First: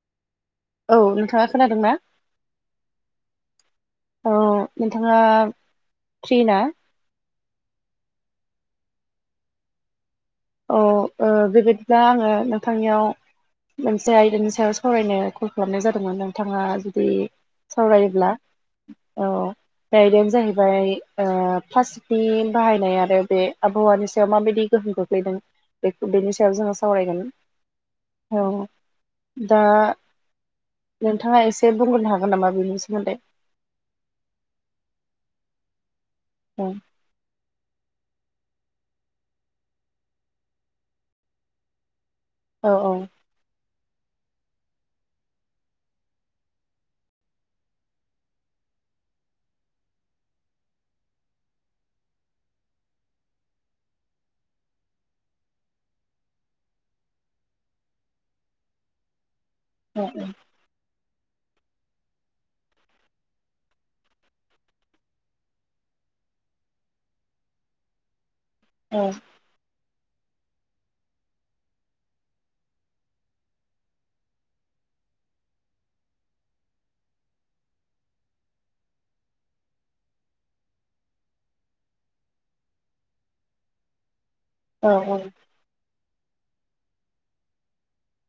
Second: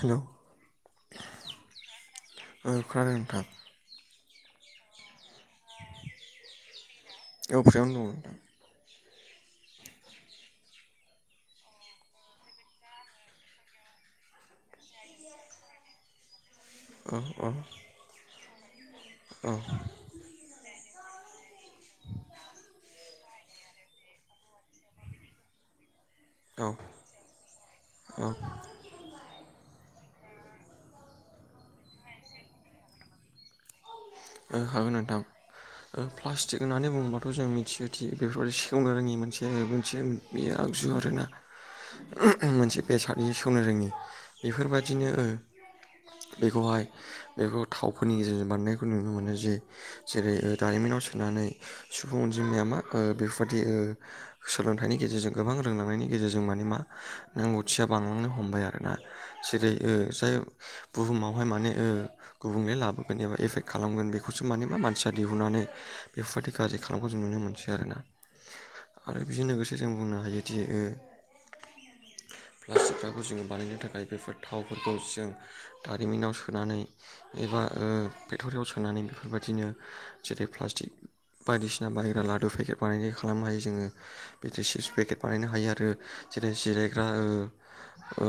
Hello औ नोंथाङा खोनादों ना ओ खोनादों नोंथां औ नोंथाङा फ्रि ना औ प्रिआवनो दङ नोंथां। औ ओ बेबायदिब्ला आङो नोंथांनियाव मोनसे आयदानि सायाव सावरायनो कल खालामनाय जादोंमोन। नों थाङा जुदि औ औ सावरायोब्ला औ। आयदायानो जाहैबाय फार्स्ट नि बाहायनाय आरो बे आबहावानि सायाव माबायदि गोहोम खो ख्लैदों बेनि सायाव औ जोङो सावरायगोन। औ दा नोंथाङा एसे बुंग्रोनो हागोन नामा बेनि सोमोन्दै हागोन नोंथां प्लास्टिक औ होननानै बुङोबाथ' जों मिथियो दि बेफोरबदि सिखावनो रोङि मोनसे मोनसे बे आगजु आरोना औ मोनसे बेसादनि सेवनो रोङि बेफोरबायदिनो ओ बेखौहाय बेखौ थावफोरनि गेजेरजों बानायनायखौ नुनो मोन नो जे जेरै दारिमिनाव सोनानै सुबुं अनजिमाया ओ मा बेफोरबादि सोलोंथाइनि गेजेरजों गोबां रोंलांनायनि गेजेरजों माने मा रोंगथिया बांलांनो हमबाय आरो ना जेरै ओ औ जाय बुहुमावहाय माने ओ गुबुंले लाबोगोन एबा एफेक्ट खालामगोन बे खौसो मान मा मानसिया दिहुननानै बेफोरबायाददि गाज्रि खालामखौ जों नुनो मोनसै आरो ना। औ आरो बेजों लोगोसे जों बुंनो हायोदि ओ प्लास्टिकफोरखौ जों बानायनो थाखाय बेफोर थावफोरखौ जों दारिमिनाव सोनानै एबा ओ पेक्टरियाव सोनानै बेफोरबायदिनो जेरै प्लास्टिक बायदिसिना बाहग्रा लादु पेकेट बानायनाय खालामनो हायो जोङो बिदि औ सिस पेकेट बानायनो हायो आरो जेरै जिरायग्रा ओ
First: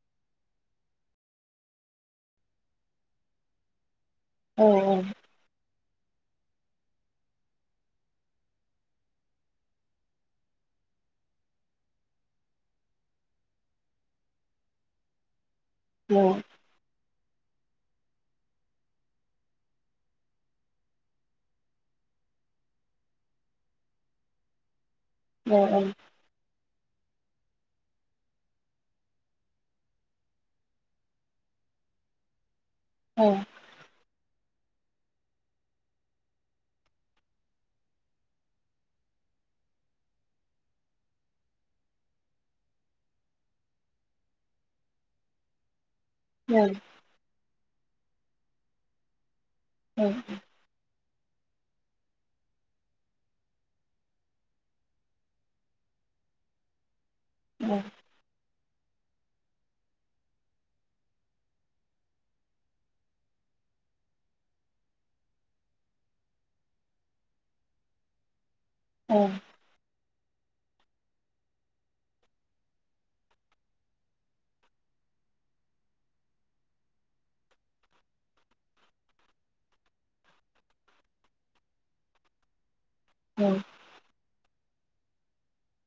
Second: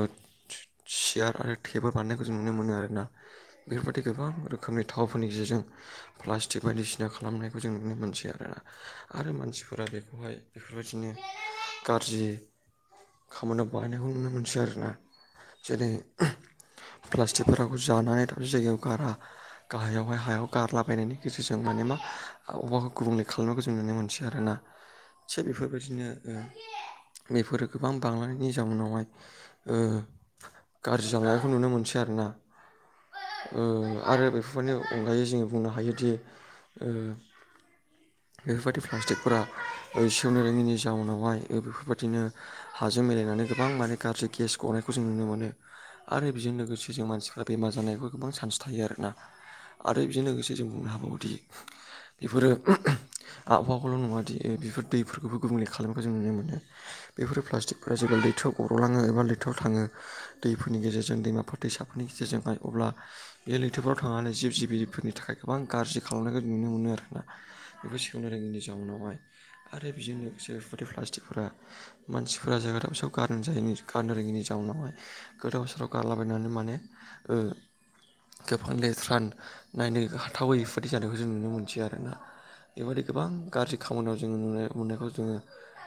सियार आरो टेबोल बानायनायखौ जों नुनो मोनो आरोना बेफोरबदि गोबां औ रोखोमनि थावफोरनि गेजेरजों प्लास्टिक बायदिसिना खालामनायखौ जों नुनो मोनथियो आरोोना आरो मानसिफोरा बेखौहाय बेफोरबायदिनो गाज्रि खामानियाव बाहायनायखौ नुनो मोनसै आरोना जेरै प्लास्टिक फोर जानानै दाबसे जायगायाव गारा गाहायावहाय हायाव गारलाबायनायनि गेजेरजों माने मा अबावबाखौ गुबुंले खालामनायखौ जों नुनो मोनसै आरो ना थिग औ बेफोरबायदिनो ओ बेफोरो गोबां बांनायनि जाउनावहाय ओ गाज्रि जालनायखौ नुनो मोनसै आरो ना औ ओ आरो बेफोरफोरनि अनगायै जोोंङो बुंनो हायोदि ओ बेफोरबायदि प्लास्टिकफोरा सेवनो रोङिनि जाउनावहाय बेफोरबायदिनो हाजों मिलायनानै गोबां माने गाज्रि गेस गनायखौ जों नुनो मोनो आरो बेजों औ लोगोसे जों मानसिफ्रा बेमार जानायबो गोबां चान्स थायो आरोना औ नंगौ औ आरो बेजों लोगोसे से जों बुंनो हाबावोदि बेफोरो आबहावाखौल' नङाादि बेफोर दैफोरखौबो गुबुंले खालामनायखौ जों नुनो मोनो बेफोर प्लास्टिकफ्रा जेब्ला दैथ' ग'लाङो एबा लैथोआव थाङो दैफोरनि गेजेरजों दैमाफोर दैसाफोरनि गेजेरजोंह अब्ला बे लैथोफ्राव थांनानै जिब जिबिफोरनि थाखाय गोबां गाज्रि खालामनायखौ नुनो मोनो आर ना बेखौ सोननो रो जावनावाय आरो बेजों लोगोसे पटिक मानसिफोरा जायाग दाबसेयाव गारन जाय गारन रोङैनि जाउनावहाय गोथाव सोराव गारलाबायनानै माने गोबां लेथ रान नायनो ह थावैफोरदि जानायखौ जों नुनो मोनथियो आरोना बेबायदि गोबां गाज्रि खामानियाव जोङो नु मोननायखौ जोङो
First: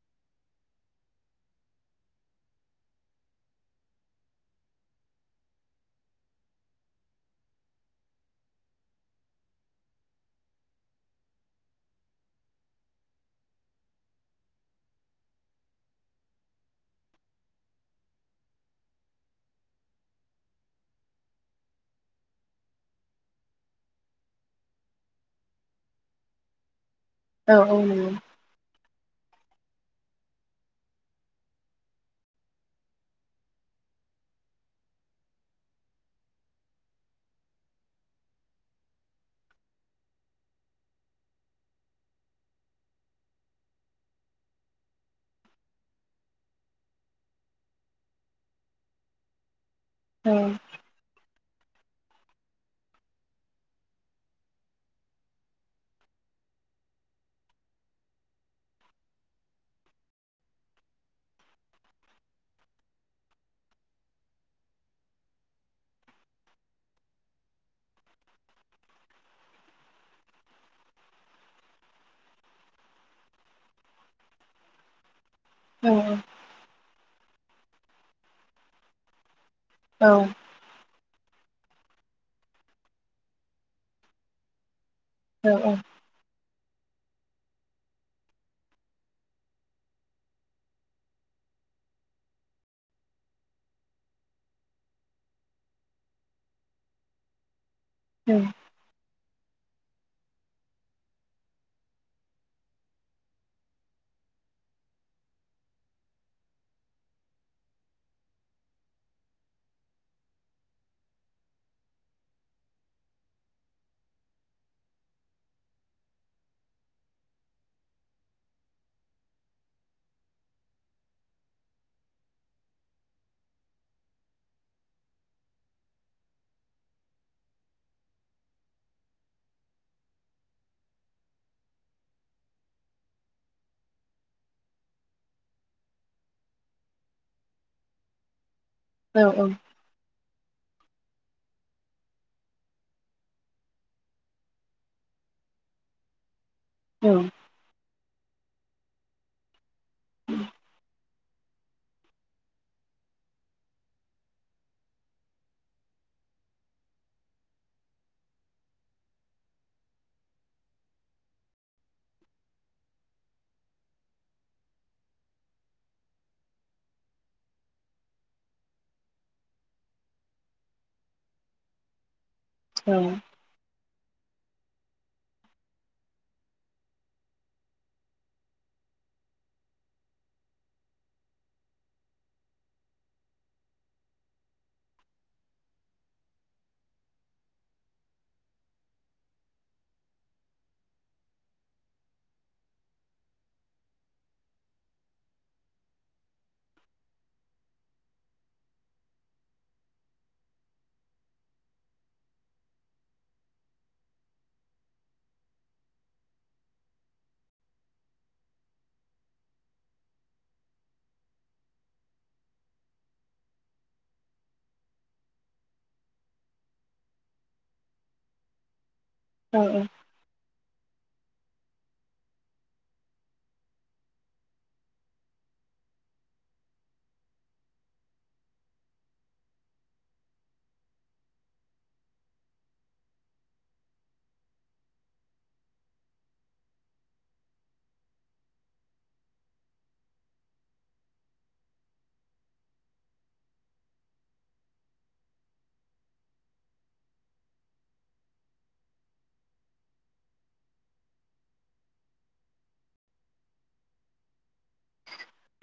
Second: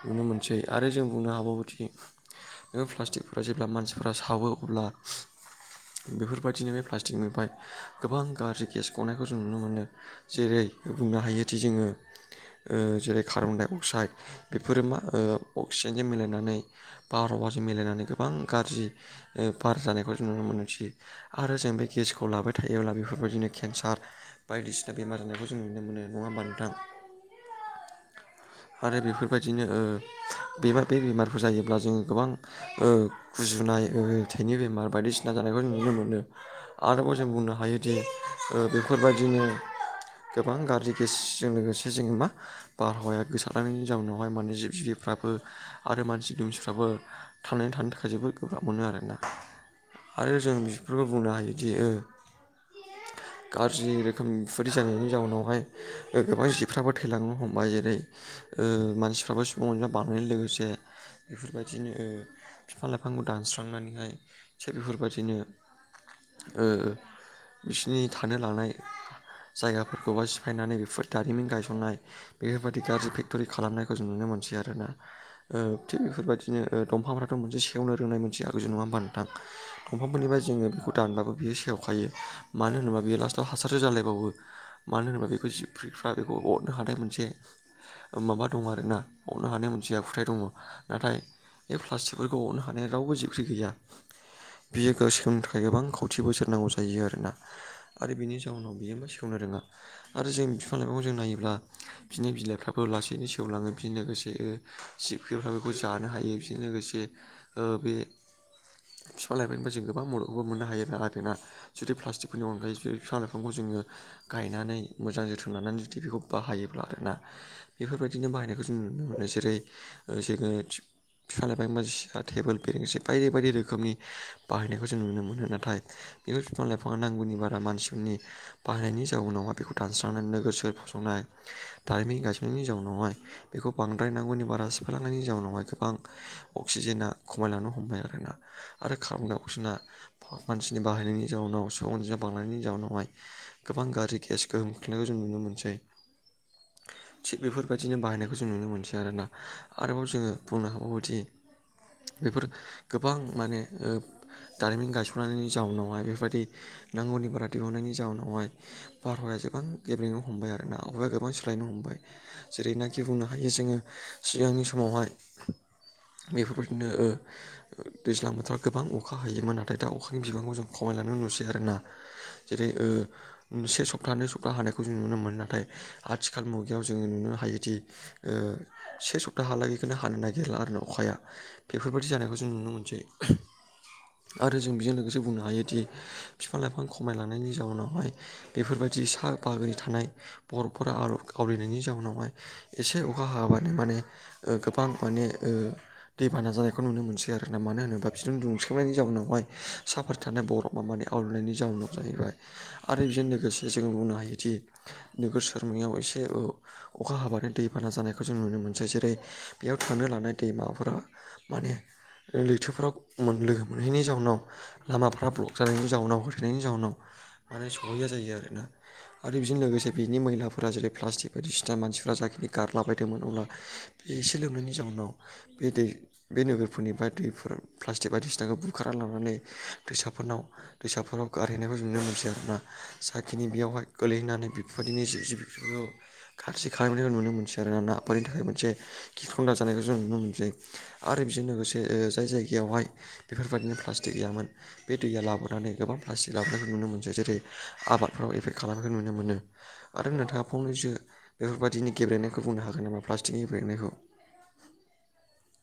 नुनो मोनसै आरो जों बुंनो हाबावाबोदि प्लास्टिकफोरा जेब्ला मानसिफोरा सावो अब्ला बेफोरबायदिनो बे प्लास्टिकनिाय गोबां गाज्रि गेस गनायखौ ज नुनो मोनो जेरै बुंनो हायोदि जोङो जेरै कार्बन डाइ अक्साइड बेफोरो मा अक्सिजेनजों मिलायनानै बारहावाजों मिलायनानै गोबां गाज्रि ओ बार जानायखौ जों नुनो मोनथियो आरो जों बे गेसखौ लाबाय थायोब्ला बेफोरबायदिनो केन्सार बायदिसिना बेमार जानायखौ जों नुनो मोनो नङा होमबा नोंथां औ औ आरो बेफोरबायदिनो बे बे बेमारफोर जायोब्ला जोङो गोबांओ गुजुनाय ओ थाइनि बेमार बायदिसिना जानायखौ जों नुनो मोनो आरोबाव जों बुंनो हायोदि बेफोरबायदिनो गोबां गाज्रि गेसजों लोगोसे जोङो मा बारहावाया गोसारनायनि जाउनावहाय माने जिब जिबिफ्राबो आरो मानसि दमसिफ्राबो थांनानै थानो थाखाय जोबोर गोब्राब मोनो आरोना आरो जों बिफोरखौ बुंनो हायोदिओ गाज्रि रोखोमफोरि जानायनि जाउनावहाय गोबां जिफ्राबो थैलांनो हमबाय जेरै ओ मानसिफ्राबो सुबुं अनजा बानायनाय लोगोसे बेफोरबायदिनो ओ बिफां लाइफांखौ दानस्रांनानैहाय थि बेफोरबायदिनो ओ बिसिनि थानो लानाय जायगाफोरखौबा सिफायनानै बेफोर दारिमिन गायसंनाय बेफोरबायदि गाज्रि फेक्ट'रि खालामनायखौ जों नुनो मोनसै आरोना थिग बेफोरबायदिनो दंफांफ्राथ' मोनसे सेवनो रोंनाय मोनसे आगजु नङा बान्थां दंफांफोरनिफ्राय जोङो बेखौ दानबाबो बियो सेवखायो मानो होनोब्ला बे लास्टआव हासारसो जालायबावो मानो होनोबा बेखौ जिब्रिफ्रा बेखौ अरनो हानाय मोनसे माबा दं आरोना मावनो हानाय मोनसे आखुथाय दङ नाथाय बे प्लास्टिकफोरखौ हनो हानाया रावबो जेख्रि गैया बियो सोलोंनो थाखाय गोबां खौथि बोसोरनांगौ जायो आरोना आरो बिनि जाउनाव बियोबा संनो रोङा आरो जों बिफां लाइफांखौ जों नायोब्ला बिनि बिलाइफ्राबो लासैनो सेवलाङो बिनि लोगोसे सिबखफ बेखौ जानो हायो बेजों लोगोसे ओ बे बिफां लाइबायब्ला जों गोबां मदखौबो मोननो हायो आरोना जुदि प्लास्टिकफोरनि अनगायै बे बिफां लाइफांखौ जोङो गायनानै मोजां जोथोन लानानै जुदि बेखौ बाहायोब्ला आरोना बेफोरबायदिनो बाहायनायखौ जों नुनो मोनो जेरै जोङो बिफां लाइबायां बाजि सिया टेबोल बेरेंगसि बायदि बायदि रोखोमनि बाहायनायखौ जों नुनो मोनो नाथाय बेफोर बिफां लाइफाङा नांगौनि बारा मानसिफोरनि बाहायनायनि जाउनावहाय बेखौ दानस्रांनाय नोगोर सोहोर फसंनाय दारिमिन गायसननायनि जाउनावहाय बेखौ बांद्राय नांगौनि बारा सिफायलांनायनि जाउनावहाय गोबां अक्सिजेना खमायलांनो हमबाय आरोना आरो कारबन दाइ अक्साइडा मानसिनि बाहायनायनि जाउनाव सुबुं अनजिमा बांनायनि जाउनावहाय गोबां गाज्रि गेसखौ हमखिन्नायखौ जों नुनो मोनसै थिग बेफोरबायदिनो बाहायनायखौ जों नुनो मोनसै आरोना आरोबाव जोङो बुंनो हाबावोदि बेफोर गोबां माने दारिमिन गायसननायनि जाउनावहाय बेफोरबायदि नांगौनि बारा दिहुननायनि जाउनावहाय भारहाया गोबां गेब्लेनो हमबाय आरो ना अबाया गोबां सोलायनो हमबाय जेरैनाखि बुंनो हायो जोङो सिगांनि समावहाय बेफोरबायदिनो दैज्लां बोथोराव गोबां अखा हैयोमोन नाथाय दा अखानि बिबांखौ जों खमायलां नुसै आरोोना जेरै से सप्तानैै सप्ताहा हानायखौ जों नुनो मोनो नाथाय आथिखाल मुगायाव जोङो नुनो हायोदि से सप्ताहालागैखौनो हानो नागिरला आरो ना अखाया बेफोरबायाददि जानायखौ जों नुनो मोनसै आरो जों बेजों लोगोसे बुंनो हायोदि बिफां लाइफां खमायलांनायनि जाउनावहाय बेफोरबायदि साहा बागै थानाय बर'फोरा आावलनायनि जाउनावहाय एसे अखा हाबानो माने गोबां माने दैबाना जानायखौ नुनो मोनसै आरोना मानो होनोबा बिदुं दुंसबनायनि जाउनावहाय साफारि थानाय बरफ मा मानिे खावलायनायनि जाउोनाव जाहैबाय आरो बेजों लोगोसे जों बुंनो हायोदि नोगोर समायाव एसे औ अखा हाबानो दैबाना जानायखौ जों नुनो मोनसै जेरै बेयाव थानो लानाय दैमाबाफोरा माने लैथोफोराव लोगो मोनहैनि जाउनाव लामाफ्रा ब्लक जानायनि जाउनाव होथेनायनि जाउनाव माने सहैया जायो आरोना आरो बेजों लोगोसे बिनि मैलाफोरा जेरै प्लास्टिक बायदिसिना मानसिफोरा जाखिनि गारलाबायदोंमोन अब्ला बे एसे लोंनायनि जाउनाव बे दै बे नोगोरफोरनि बाय दैफोर प्लास्टिक बायदिसिनाखौ बुखारना लानानै दैसाफोरनाव दैसाफोराव गारहैनायखौ नुनो मोनथियो आर ना जाखिनि बेयावहाय गोलैहैनानै बेफोरबायदिनो जि जिफोरखौ गाज्रि खालामनायखौ नुनो मोनसै आरोना ना बेफोरनि थाखाय मोनसे गिखंना जानायखौ जों नुनो मोनसायो आरो बेजों लोगोसे जाय जायगायावहाय बेफोरबायदिनो प्लास्टिक गैयामोन बे दैया लाबोनानै गोबां प्लास्टिक लाबोनायखौ नुनो मोनसो जेरै आबादफोराव एफेक्ट खालामनायखौ नुनो मोनो आरो नोंथाङा फंनैसो बेफोरबायदिनि गब्लेनायखौ बुंनो हागोन नामा प्लास्टिकनि गेलेनायखौ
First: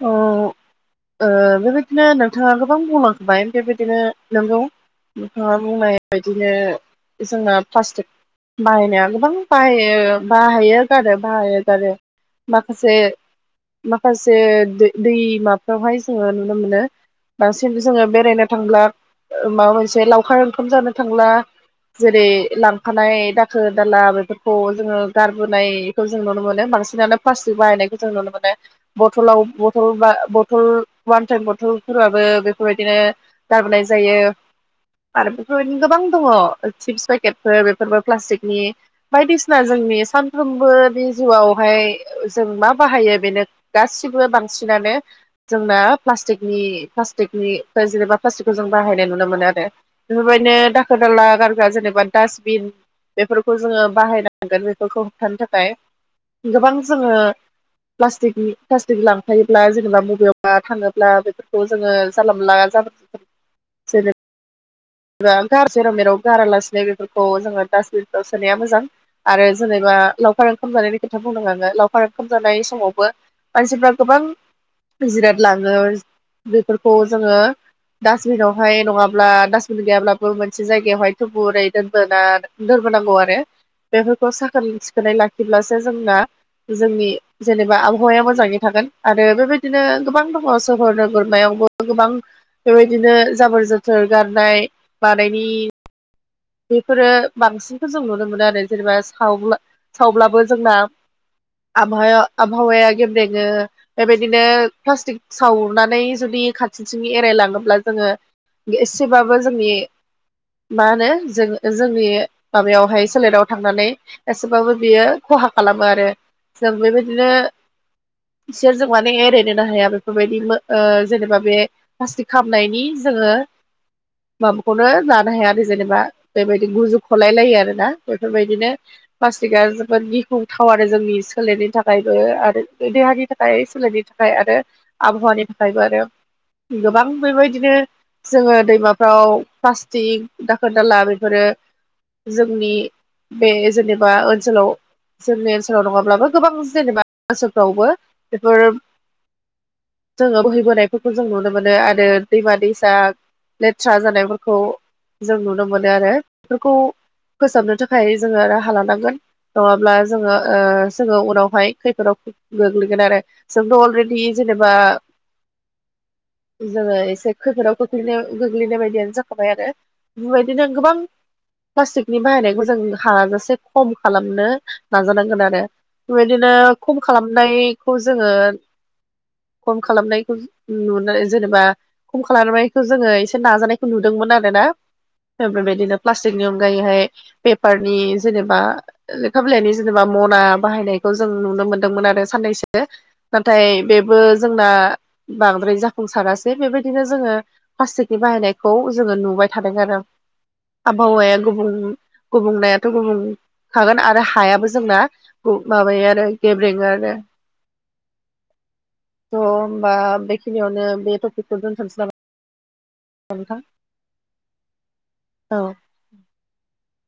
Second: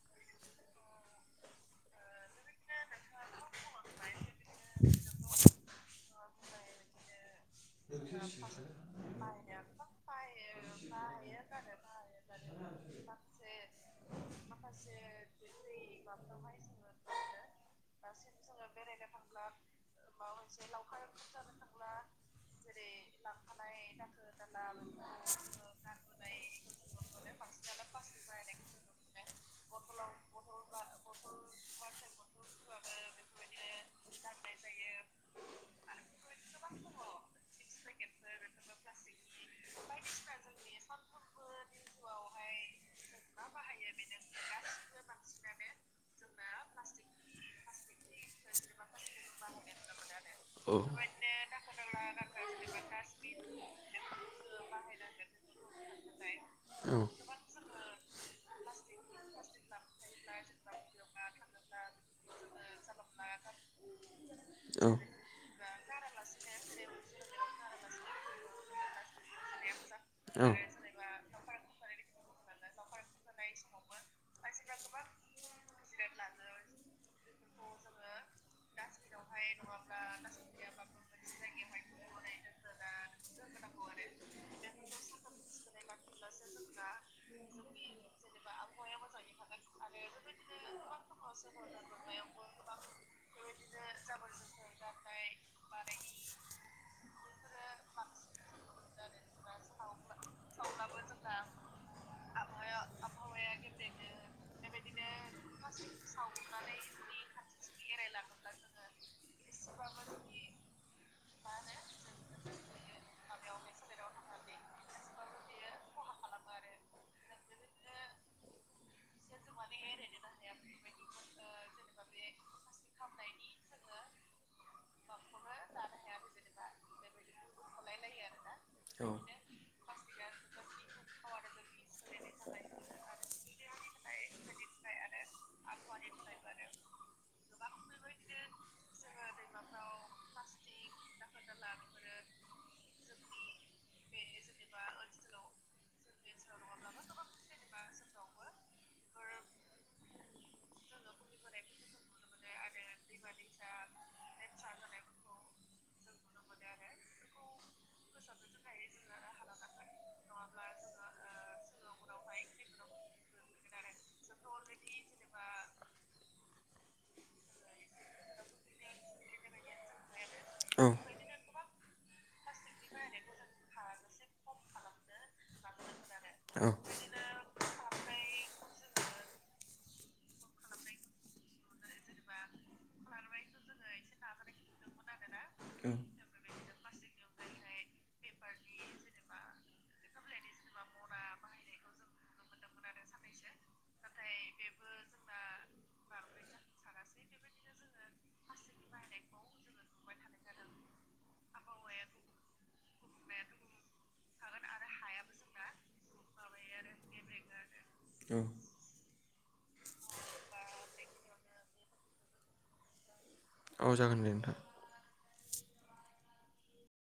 अ बेबायदिनो नोंथाङा गोबां बुंलांखोबाय बेबायदिनो नंगौ नोंथाङा बुंनाय बादिनो जोंना प्लास्टिक बाहायनाया गोबां बाह बाहायो जादों बाहायो जादों माखासे माखासे दैमाफ्रावहाय जोङो नुनो मोनो बांसिन जोङो बेरायनो थांला माबा मोनसे लावखार ओंखाम जानो थांला जेरै लांफानाय दाखोर दाला बेफोरखौ जोङो गारबोनाय जों नुनो मोनो बांसिनानो प्लास्टिक बाहायनायखौ जों नुनो मोनो बथलाव बथल बा बथल वान टाइम बथलफोराबो बेफोरबायदिनो गारबोनाय जायो आरो बेफोरबायदिनो गोबां दङ चिप्स पेकेट बेफोरबो प्लास्टिकनि बायदिसिना जोंनि सानफ्रोमबो बे जिउआवहाय जों मा बाहायो बेनो गासिबो बांसिनानो जोंना प्लाटिकनि्लास्टिकनि जेनेबा प्लास्टिकखौ जों बाहायनाय नुनो मोनो आरो बेफोरबायदिनो औ दाखो दाला गारगा जेनेबा डासटबिन बेफोरखौ जोङो बाहायन हांगोन बेफोरखौ होबथानो थाखाय गोबां जोङो प्लास्टिकनि क्लास्टिक लांफायोब्ला जेनेबा मबेयाव थाङोब्ला बेफोरखौ जोङो जानांला जोब औ गखार जेर मेर गारला स्नेहिखौ औ जोङो डासबिनाव सोनाया मोजां आरो जेनेबा लावखार ओंखाम ओख जानायनि खोथा बुंदों आङो लावखार ओंखाम जानाय समावबो मानसिफ्रा गोबां जिराद लाङो बेफोरखौ जोङो डास्टबिनावहाय नङाब्ला ब्ला दास्बिन गैयाब्लाबो मोनसे औ जायगायावहाय थुबुरै दोनबोना दोनबोनांगौ आरो बेफोरखौ साखोन सिखोनै लाखिब्लासो जोंना जोंनि जेनेबा आबहावाया मोजाङै थागोन आरो बेबायदिनो गोबां दङ सहोर नोगोरमायावबो गोबां बेबायदिनो जाबोर जोथोर गारनाय मानायनि बेफोरो बांसिनखौ जों नुनो मोनो आरो जेनेबा साव सावब्लाबो जोंना आबह आबहावाया गेब्रेङो बेबायदिनो प्लास्टिक सावनानै जुदि खाथि एरायलाङोब्ला जोङो एसेबाबो जोंनि मा होनो जों जोंनि माबायावहाय सोलेराव थांनानै एसेबाबो बियो खहा खालामो आरो जों बेबायदिनो बिसजों माने ओरैनो बेफोरबायदि जेनेबा बे प्लाटि खालामनायनि जोङो माबाखौनो जानो हाया आरो जेनेबा बिदि गुजुखलायलायो आरोना बेफोरबायदिनो औ औ फा थिगआ जोबोद गिखुंथाव आरो जोंनि सोलेरनो थाखाय जबो आरो देहानि थाखाय सोलायनि थाखाय आरो आबहावानि थाखाय ओमफ्रायबो आरो गोबां बेबायदिनो जोङो दैमाफ्राव प्लास्टिक दाखोर दाला बेफोरो जोंनि बे जेनेबा जोंनि ओनसोलाव नङाब्लाबो गोबां जेनेबा बोसोरफ्रावबो बेफोर जोङो बोहैबोनायफोरखौ जों नुनो मोनो आरो दैमा दैसा लेथ्रा जानायफोरखौ जों नुनो मोनो आरो बेफोरखौ फोसाबनो थाखाय जोङो राहा लानांगोन नङाब्ला जोङो जोङो उनावहाय खैफोदाव गोग्लैगोन आरो जोंथ' अलरेडि जेनेबा जोङो एसे खैफोदाव खोख्लैनाय गोग्लैनाय बायदियानो जाखाबाय आरो बेबायदि बिदिनो गोबां प्लास्टिकनि बाहायनायखौ जों हाजासे खम खालामनो नाजानांगोन आरो! बेबायदिनो खम खालामनायखौ जोङो खम खालामनायखौ नुनानै जेनेबा खम खालामनायखौ जोङो एसे नाजानायखौ नुदोंमोन आरो ना बेबायदिनो प्लास्टिकनि अनगायैहाय पेपारनि जेनेबा लेखा बिलाइनि जेनेबा मना बाहायनायखौ जों नुनो मोनदोंमोन आरो साननैसो नाथाय बेबो जोंना बांद्राय जाफुंसारासै बेबायदिनो जोङो। प्लास्टिकनि बाहायनायखौ जोङो नुबाय थादों आरो। आबहावाया गुबुं गुबुंनायाथ' गुबुंखागोन आरो हाया। जोंना माबायो आरो गेब्रेेङो आरो। औ। थ' होमबा बेखिनियावनो बे टपिकखौ दोनथ'सै नामा नोंथां! औ जागोन दे नोंथां। औ।